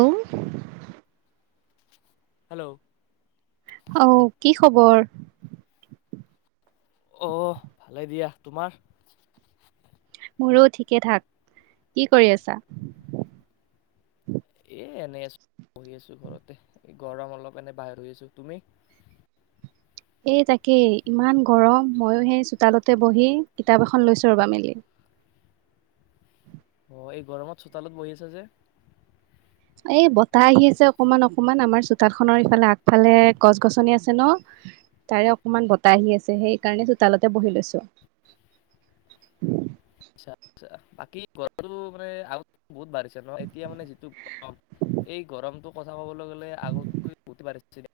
উ। হেল্ল'। অহ কি খবৰ? অহ ভালে দিয়া। তোমাৰ? মোৰো ঠিকে ঠাক। কি কৰি আছা? এ এনেই আছো বহি আছো ঘৰতে গৰম অলপ এনে বাহিৰ আছো তুমি। এই তাকেই ইমান গৰম ময়ো সেই চোতালতে বহি কিতাপ এখন লৈছোঁ ৰ'বা মেলি। অঁ এই গৰমত চোতালত বহি আছা যে। এই বতাহ আহি আছে অকমান অকমান আমাৰ চোতাল খনৰ ইফালে আগফালে গছ গছনি আছে ন তাৰে অকমান বতাহ আহি আছে সেইকাৰণে চোতালতে বহি লৈছো। আচ্ছা বাকি ঘৰটো মানে। বহুত বাঢ়িছে ন এতিয়া মানে যিটো গৰম এই গৰমটো। কথা ক'বলৈ। লে আগতকৈ বহুত পাৰে। চ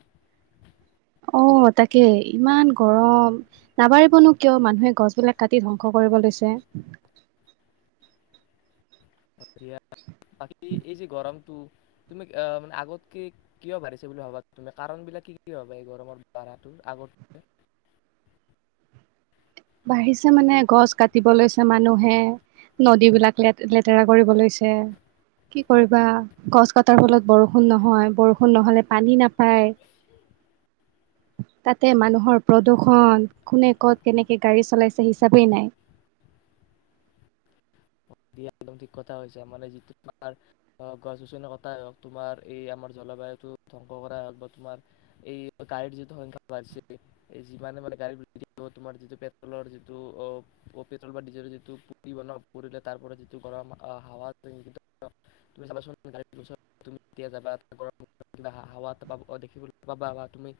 [unintelligible] অ তাকে ইমান গৰম নাবাৰিবনো কিয় মানুহে গছবিলাক কাটি ধ্বংস কৰিব লৈছে। বাকী। এই যে গৰমটো তুমি মানে আগতকে কিয় বাঢ়িছে বুলি ভাবা। তুমি কাৰণবিলাক কি কি ভবা এই গৰমৰ ভঢ়াটোৰ আগতক। বাঢ়িছে মানে গছ কাটিব লৈছে। মানুহে নদী বিলাক ল লেতেৰা কৰিব লৈছে। কি কৰিবা গছ কটাৰ ফলত বৰষুণ নহয়। বৰষুণ নহলে পানী নাপ। হয়। তাতে মানুহৰ প্ৰদূৰ্ষন কোনে ক'ত কেনেকৈ। সেই গাড়ী চলাইছে হিচাপেই নাই। দা একদম ঠিক কথা হৈছে মানে যিটো তোমাৰ গছ গছনি কটাই হওক তোমাৰ এই আমাৰ জলবায়ুতটো ধ্বংস কৰাই হওক বা তোমাৰ এই গাড়ীৰ যিটো সংখ্যা বাঢিছে যিমানে মানে গাড়ী কিবা তোমাৰ যিটো পেট্ৰলৰ যিটো অ পেট্ৰল বা ডিজেলৰ যিটো [unintelligible] লে তাৰ পৰা যিটো গৰম আহ হাৱা তুমি চাবাচোন গাুম যাবা গৰ হা দেখিবলৈ পাবা বা তুমি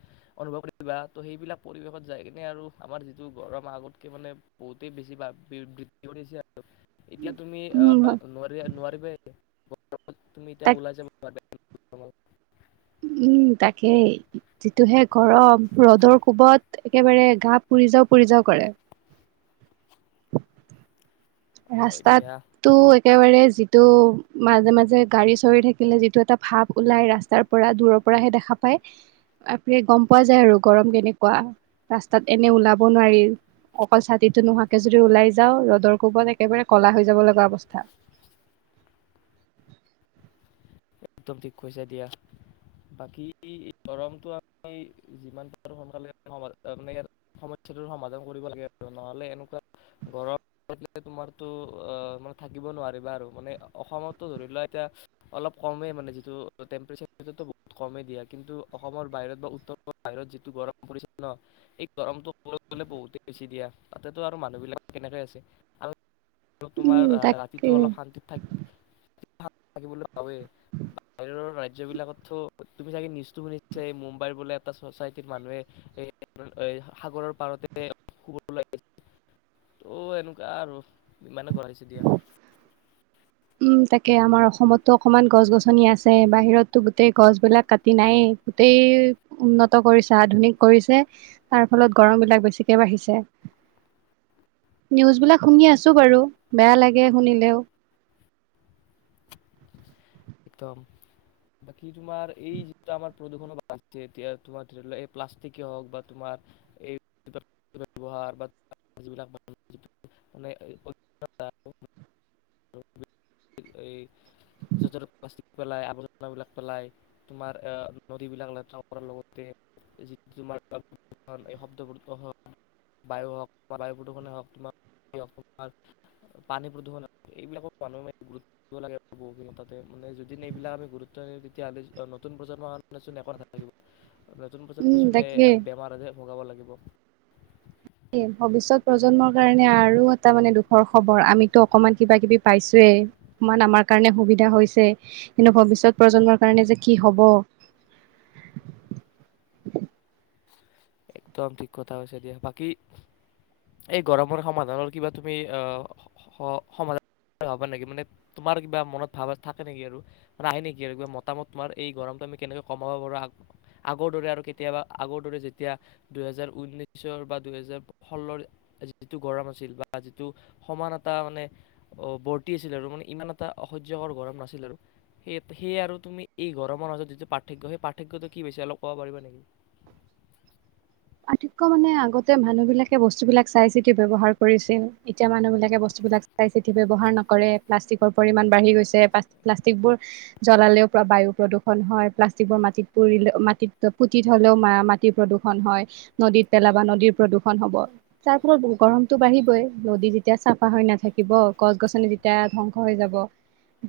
অনুভৱ কৰিবা ত সেইবিলাক পৰিৱেশত যায় কিনে আৰু আমাৰ যিটো গৰম আগতকে মানে বহুতেই বেছি বৃদ্ধি কৰিছে। এতিয়া। তুমি উম নোৱাৰি নোৱাৰ। [unintelligible] ম তুমি ত তাক ওলাই [unintelligible] [inaudible] উম তাকেই যিটোহে গৰম ৰ'দৰ কোবত একেবাৰে গা পুৰি যাও পুৰি যাও কৰে অ দিয়া ৰাস্তাতটো একেবাৰে যিটো মাজে মাজে গাড়ী চৰি থাকিলে যিটো এটা ভাপ ওলাই ৰাস্তাৰ পৰা দূৰৰ পৰাহে দেখা পায় আপ গম পোৱা যায় আৰু গৰম কেনেকুৱা ৰাস্তাত এনে ওলাব নোৱাৰি অকল ছাতিটো নোহোৱাকে যদি ওলাই যাওঁ ৰ'দৰ কোবত একেবাৰে কলা হৈ যাব লগা অৱস্থা একদম ঠিক হৈছে দিয়া বাকী গৰমটো আি যিমান পাৰোঁ সোনকালে মানে সমস্যাটোৰ সমাধান কৰিব লাগে আৰু নহ'লে এনেকুৱা গৰম থ তোমাৰতো মানে থাকিব নোৱাৰিবা আৰু মানে অসমতো ধৰি লোৱা এতিয়া অলপ কমেই মানে যিটো টেম্পৰেচাৰ সিটো বহুত কমেই দিয়া কিন্তু অসমৰ বাহিৰত বা উত্তৰ পূৰ বাহিৰত যিটো গৰম পৰিছে ন স গৰমটো ক'ব গ'লে বহুতেই বেছি দিয়া তাতেতো আৰু মানুহবিলাক কেনেকৈ আছে আৰু আৰু তোমাৰ উম তাকে ৰাতিটো অলপ শান্তিত থাক ভ থাকিবলৈ বাহিৰৰ ৰাজ্যবিলাকত তু তুমি চাগে নিজটো শুনিছে মুম্বাইৰ বোলে এটা চচাইটিৰ মানুহে এই সাগৰৰ পাৰতে শুবছে ত' এনেকুৱা আৰু ইমানে গঢ় দিছে দিয়া উম তাকে আমাৰ অসমতো অকনমান গছ গছনি আছে বাহিৰততো গোটেই গছবিলাক কাটি নাই গোটেই উন্নত কৰিছে আধুনিক কৰিছে তাৰ ফলত গৰম বিলাক বেছিকে বাঢ়িছে নিউজ বিলাক শুনি আছো বাৰু বেয়া লাগে শুনিলেও একদম বাকী তোমাৰ এই যিটো আমাৰ প্ৰদূষণো বাঢ়িছে এতিয়া তোমাৰ ধৰি এই প্লাষ্টিকে হওক বা তোমাৰ এই ব্যৱহাৰ বা যিবিলাক মানে য'' প্লািক পেলাই আৱৰ্জাবলাক পেলাই তোমাৰ এ নদীবিলাক লতে কৰাৰ লগতে যিটো তোমাৰ শব্দ বায়ু হওক বায়ু প্ৰদূষণে হওকোমাৰ পানী প্ৰদূষণ এইবিলাকক মানুহে গুৰুত্ব দিব লাগে বহুখিনি তাতে মানে যদি এইবিলাক আমি গুৰুত্ব দিওঁ তেতিয়াহ'লে নতুন প্ৰজন্মৰক চোন একটা [unintelligible] নতুন পছত উম পৈছ ন তাকে বেমাৰ আ যে ভগাব লাগিব ভৱিষ্যত প্ৰজন্মৰ কাৰণে আৰু এটা মানে দুখৰ খবৰ আমিতো অকমান কিবা কিবি পাইছোয়ে অকমান আমাৰ কাৰণে সুবিধা হৈছে কিন্তু ভৱিষ্যত প্ৰজন্মৰ কাৰণে যে কি হব একদম ঠিক কথা হৈছে দিয়া বাকী এই গৰমৰ সমাধানৰ কিবা তুমি আহ সমাধান হবা নেকি মানে তোমাৰ কিবা মনত ভাৱ থাকে নেকি আৰু ৰাে নেকি আৰু কা মতামত তোমাৰ এই গৰমটো আমি কেনেকে কমাব পাৰো আগৰ দৰে আৰু কেতিয়াবা আগৰ দৰে এতিয়া দুহেজাৰ উনৈশৰ বা দুহেজাৰ ষোল্লৰ যিটো গৰম আছিল বা যিটো সমান এটা মানে বৰ্তি আছিল আৰু মানে ইমান এটা অসহয্যকৰ গৰম নাছিল আৰু সেই সেয়ে আৰু তুমি এই গৰমৰ মজত যিটো পাৰ্থক্য সেই পাৰ্থক্যটো কি বিছে অলপ ক'ব পাৰিবা নেকি পাথক্য মানে আগতে মানুহ বিলাকে বস্তু বিলাক চাই চিতি ব্যৱহাৰ কৰিছিল এতিয়া মানুহবলাকে বস্তুবিলাক চাই চিতি ব্যৱহাৰ নকৰে প্লাষ্টিকৰ পৰিমাণ বাঢ়ি গৈছে নেকি প্লাষ্টিক বোৰ জ্বলালেও বায়ু প্ৰদূৰন হয় প্লাষ্টিক বোৰ মাটিত পুলে মাটিত পুতি থলেওঁ মাটি প্ৰদূৰণ হয় নদীত পেলাবা নদীৰ প্ৰদূষন হব তাৰ ফলত গৰমটো বাঢ়িবই নদী যেতিয়া চাফা হৈ নাথাকিব গছ গছনি যেতিয়া ধ্বংস হৈ যাব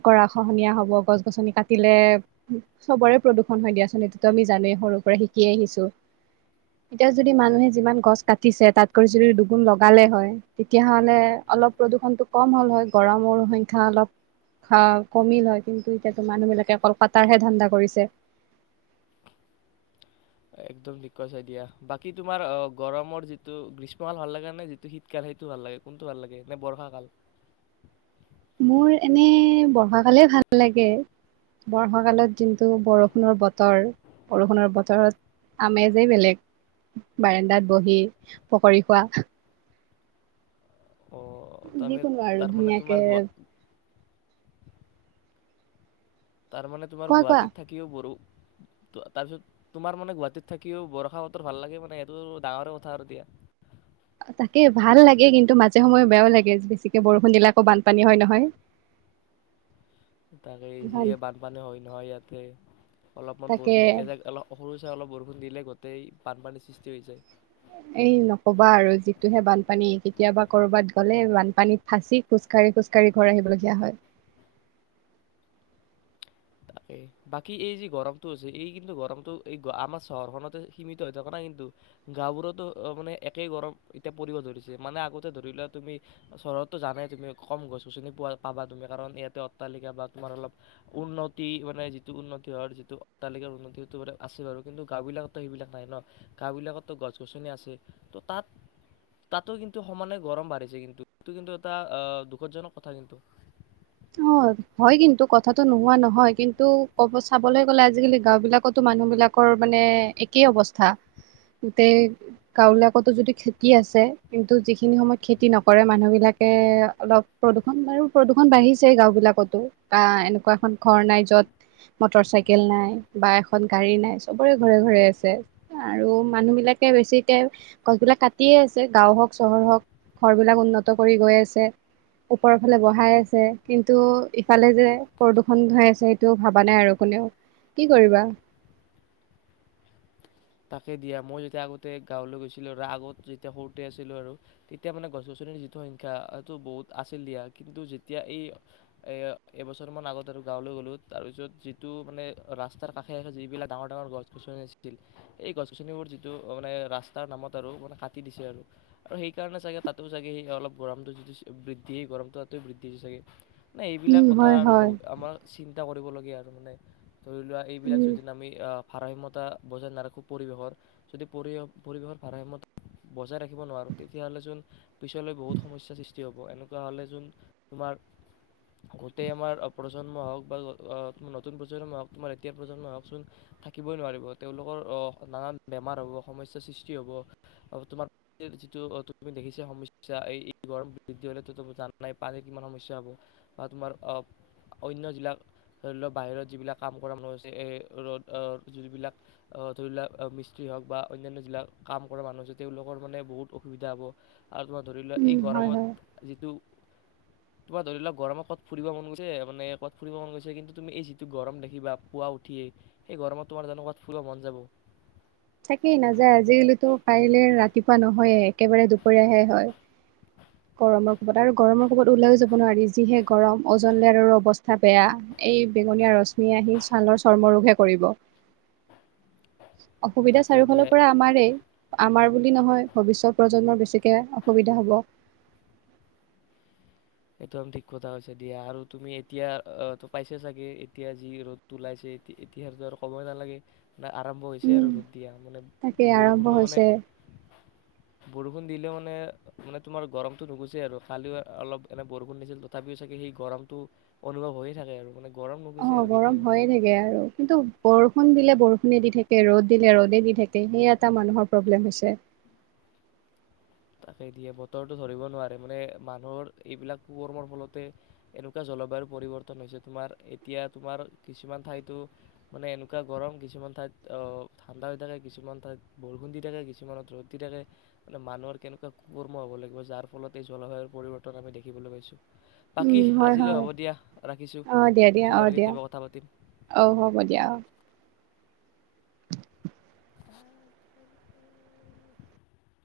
কৰাৰা খহনীয়া হব গছ গছনি কাটিলে চবৰে প্ৰদূষন হৈ দিয়াচনটো আমি জানোৱেই সৰুৰ পৰা শিকি আহিছো এতিয়া যদি মানুহে যিমান গছ কাটিছে তাতকৈ যদি দুগুন লগালে হয় তেতিয়াহলে অলপ প্ৰদূষণটো কম হ'ল হয় গৰমৰ সংখ্যা অলপ কমিল হয় কিন্তু এতিয়াতো মানুহ বিলাকে অকল কাতাৰহে ধান্দা কৰিছে একদম ঠিক কৰিছে দিয়া বাকী তোমাৰ অহ গৰমৰ যিটো গ্ৰীষ্মকাল ভাল লাগে নে যিটো শীতকাল সেইটো ভাল লাগে কোনটো ভাল লাগে নে বৰ্ষা কাল মোৰ এনে বৰ্ষাকালেই ভাল লাগে বৰ্ষাকালত যোনটো বৰষুণৰ বতৰ বৰষুণৰ বতৰত আমেজেই বেলেগ বাৰাণ্ডাত বহি পকৰি খোৱা অ তাৰমানে যিকোনো আৰু তাৰমানে তোমাৰ ধুনীয়াকে গুৱা তাৰ মানে তোমাৰ কোৱা কোৱা গুৱাহাটীত থাকিও বৰু তাৰপিছত তোমাৰ মানে গুৱাহাটীত থাকিও বৰষা বতৰ ভাল লাগে মানে এইটো ডাঙৰে কথা আৰু দিয়া তাকে ভাল লাগে কিন্তু মাজে সময়ে বেয়াও লাগে বেছিকে বৰষুণ দিলে আকৌ বানপানী হয় নহয় তাকে যিয়ে বানপানী হয় নহয় ইয়াত তাকেই অলপমান তাকে বৰষুণ এজাক অলপ সৰু চাই অলপ বৰষুণ দিলে গোটেই বানপানীৰ সৃষ্টি হৈ যায় এই নকবা আৰু যিটোহে বানপানী কেতিয়াবা কৰবাত গ'লে বানপানীত ফাঁচি খোজ কাঢ়ি খোজ কাঢ়ি ঘৰ আহিবলগীয়া হয় তাকেই বাকী এই যি গৰমতটো এই হৈছে এই কিন্তু গৰমতটো এই আমাৰ চহৰখনতে সীমিত হৈ থকা নাই কিন্তু গাঁওবোৰতো মানে একেই গৰম এতিয়া পৰিব ধৰিছে মানে আগতে ধৰি লোৱা তুমি চহৰতো জানে তুমি কম গছ গছনি পোৱা পাবা তুমি কাৰণ ইয়াতে অট্টালিকা বা তোমাৰ অলপ উন্নত উন্নতি মানে যিটো উন্নতি হয় যিটো অট্টালিকাৰ উন্নতি সেইটো আছে বাৰু কিন্তু গাঁওবিলাকতো সেইবিলাক নাই নহ। গাঁওবিলাকত গছ- গছনি আছে তহ তাত তাতো কিন্তু সমানে গৰম বাঢ়িছে কিন্তু সেইটো কিন্তু এটা দুখদজনক কথা কিন্তু অহ হয় কিন্তু কথাটো নোহোৱা নহয় কিন্তু ক'ব চাবলৈ গ'লে আজিকালি গাওঁ বিলাকতো মানুহ বিলাকৰ মানে একেই অৱস্থা গোটেই গাওঁবিলাকতো যদি খেতি আছে কিন্তু যিখিনি সময়ত খেতি নকৰে মানুহ বিলাকে অলপ প্ৰদূষণ বাৰু প্ৰদূষণ বাঢ়িছে আছে গাঁওবিলাকতো বা এনেকুৱা এখন ঘৰ নাই যত মটৰ চাইকেল নাই বা এখন গাড়ী নাই চবৰে ঘৰে ঘৰে আছে আৰু মানুহ বিলাকে বেছিকে গছবিলাক কাটিয়ে আছে গাঁও হওক চহৰ হওক ঘৰবিলাক উন্নত কৰি গৈ আছে ওপৰৰ ফালে বহাই আছে কিন্তু ইফালে যে প্ৰদূষণ হৈ আছে সেইটো ভবা নাই আৰু কোনেও কি কৰিবা তাকে দিয়া মই যেতিয়া আগতে গাঁৱলৈ গৈছিলোঁ আগত যেতিয়া সৰুতে আছিলোঁ আৰু তেতিয়া মানে গছ- গছনিৰ যিটো সংখ্যা সিটো বহুত আছিল দিয়া কিন্তু যেতিয়া এই এবছৰমান আগত আৰু গাঁৱলৈ গ'লোঁ তাৰপিছত যিটো মানে ৰাস্তাৰ কাষে কাষে যিবিলাক ডাঙৰ ডাঙৰ গছ গছনি আছিল এই গছ গছনিবোৰ যিটো মানে ৰাস্তাৰ নামত আৰু মানে কাটি দিছে আৰু আৰু সেইকাৰণে চাগে তাতো চাগে সেই অলপ গৰমটো যিটো বৃদ্ধি গৰমটো তাত বৃদ্ধি হৈছে চাগে নে এইবিলাক উম কথা হয় আৰু হয় বহু আমাৰ চি চিন্তা কৰিবলগীয়া আৰু মানে ধৰি লোৱা এইবিলাক উম যদি আমি ভাৰাসাম্যতা বজাই নাৰাখোঁ পৰিৱেশৰ যদি পৰি পৰিৱেশৰ ভাৰাসাম্যত বজাই ৰাখিব নোৱাৰোঁ তেতিয়াহ'লে চোন পিছলৈ বহুত সমস্যাৰ সৃষ্টি হ'ব এনেকুৱা হ'লে চোন তোমাৰ গোটেই আমাৰ প্ৰজন্মই হওক বা নতুন প্ৰজন্মই হওক তোমাৰ এতিয়া প্ৰজন্মই হওকচোন থাকিবই নোৱাৰিব তেওঁলোকৰ নানা বেমাৰ হ'ব সমস্যাৰ সৃষ্টি হ'ব তোমাৰ যিটো তুমি দেখিছা সমস্যা এই গৰম বৃদ্ধি হ'লেতো যানাই নাই পানীৰ কিমান সমস্যা হ'ব বা তোমাৰ অন্য যিবিলাক ধৰি লওক বাহিৰত যিবিলাক কাম কৰা মানুহ আছে এই ৰ'দ যিবিলাক অহ ধৰি লোৱা মিস্ত্ৰী হওক বা অন্যন্যা যিবিলাক কাম কৰা মানুহ আছে তেওঁলোকৰ মানে বহুত অসুবিধা হ'ব আৰু তোমাৰ ধৰি লোৱা এই উম হয় গৰমত হয় যিটো তোমাৰ ধৰি লোৱা গৰমত ক'ত ফুৰিব মন গৈছে মানে ক'ত ফুৰিব মন গৈছে কিন্তু তুমি এই যিটো গৰম দেখিবা পুৱা উঠিয়েই সেই গৰমত তোমাৰ জানো কৰবাত ফুৰিব মন যাব তাকেই নাযায় আজিকালিতো পৰিলে ৰাতিপুৱা নহয়ে একেবাৰে দুপৰীয়াহে হয় গৰমৰ কোবত আৰু গৰমৰ কোবত ওলায়ো যাব নোৱাৰি যিহে গৰম অজন লেয়াৰৰো অৱস্থা বেয়া এই বেঙনীয়া ৰশ্মি আহি ছালৰ চৰ্ম ৰোগহে কৰিব অসুবিধা তাকে দিয়া চাৰিওফালৰ পৰা আমাৰ আমাৰ বুলি নহয় ভৱিষ্যত প্ৰজন্মৰ বেছি এয়া অসুবিধা হ'ব একদম ঠিক কথা হৈছে দিয়া আৰু তুমি এতিয়া পাইছে চাগে এতিয়া যি ৰ'দটো ওলাইছে এতিয়াৰটো আৰু ক'বই নালাগে নে আৰম্ভ হৈছে আৰু ৰ'দ দিয়া মানে তাকেই আৰম্ভ বৰষুণো মানে হৈছে বৰষুণ দিলে মানে মানে তোমাৰ গৰমতো নুগুছে আৰু খালি অলপ এনে বৰষুণ দিছিল তথাপিও চাগে সেই গৰমটো অনুভৱ হৈয়ে থাকে আৰু মানে গৰম নুগুছে অহ আৰু গৰম কেতিয়াও। হয়ে থাকে আৰু কিন্তু বৰষুণ দিলে বৰষুণে দি থাকে ৰ'দ দিলে ৰ'দে দি থাকে সেই এটা মানুহৰ প্ৰব্লেম হৈছে তাকে দিয়ে বতৰটো ধৰিব নোৱাৰে মানে মানুহৰ এইবিলাক কু কৰ্মৰ ফলতে এনেকুৱা জলবায়ু পৰিৱৰ্তন হৈছে তোমাৰ এতিয়া তোমাৰ কিছুমান ঠাইতো মানে এনেকুৱা গৰম কিছুমান ঠাইত অহ ঠাণ্ডা হৈ থাকে কিছুমান ঠাইত বৰষুণ দি থাকে কিছুমানত ৰ'দ দি থাকে মানে মানুহৰ কেনেকুৱা কুকৰ্ম হ'ব লাগিব যাৰ ফলত এই জলসায়ুৰ পৰিৱৰ্তন আমি দেখিবলৈ পাইছোঁ। উম, বাকী আজিলৈ হয়-হয় হ'ব দিয়া ৰাখিছোঁ অ' দিয়া দিয়া পিছত আৰু অ' দিয়া কেতিয়াবা কথা পাতিম অ' হ'ব দিয়া অ' অ'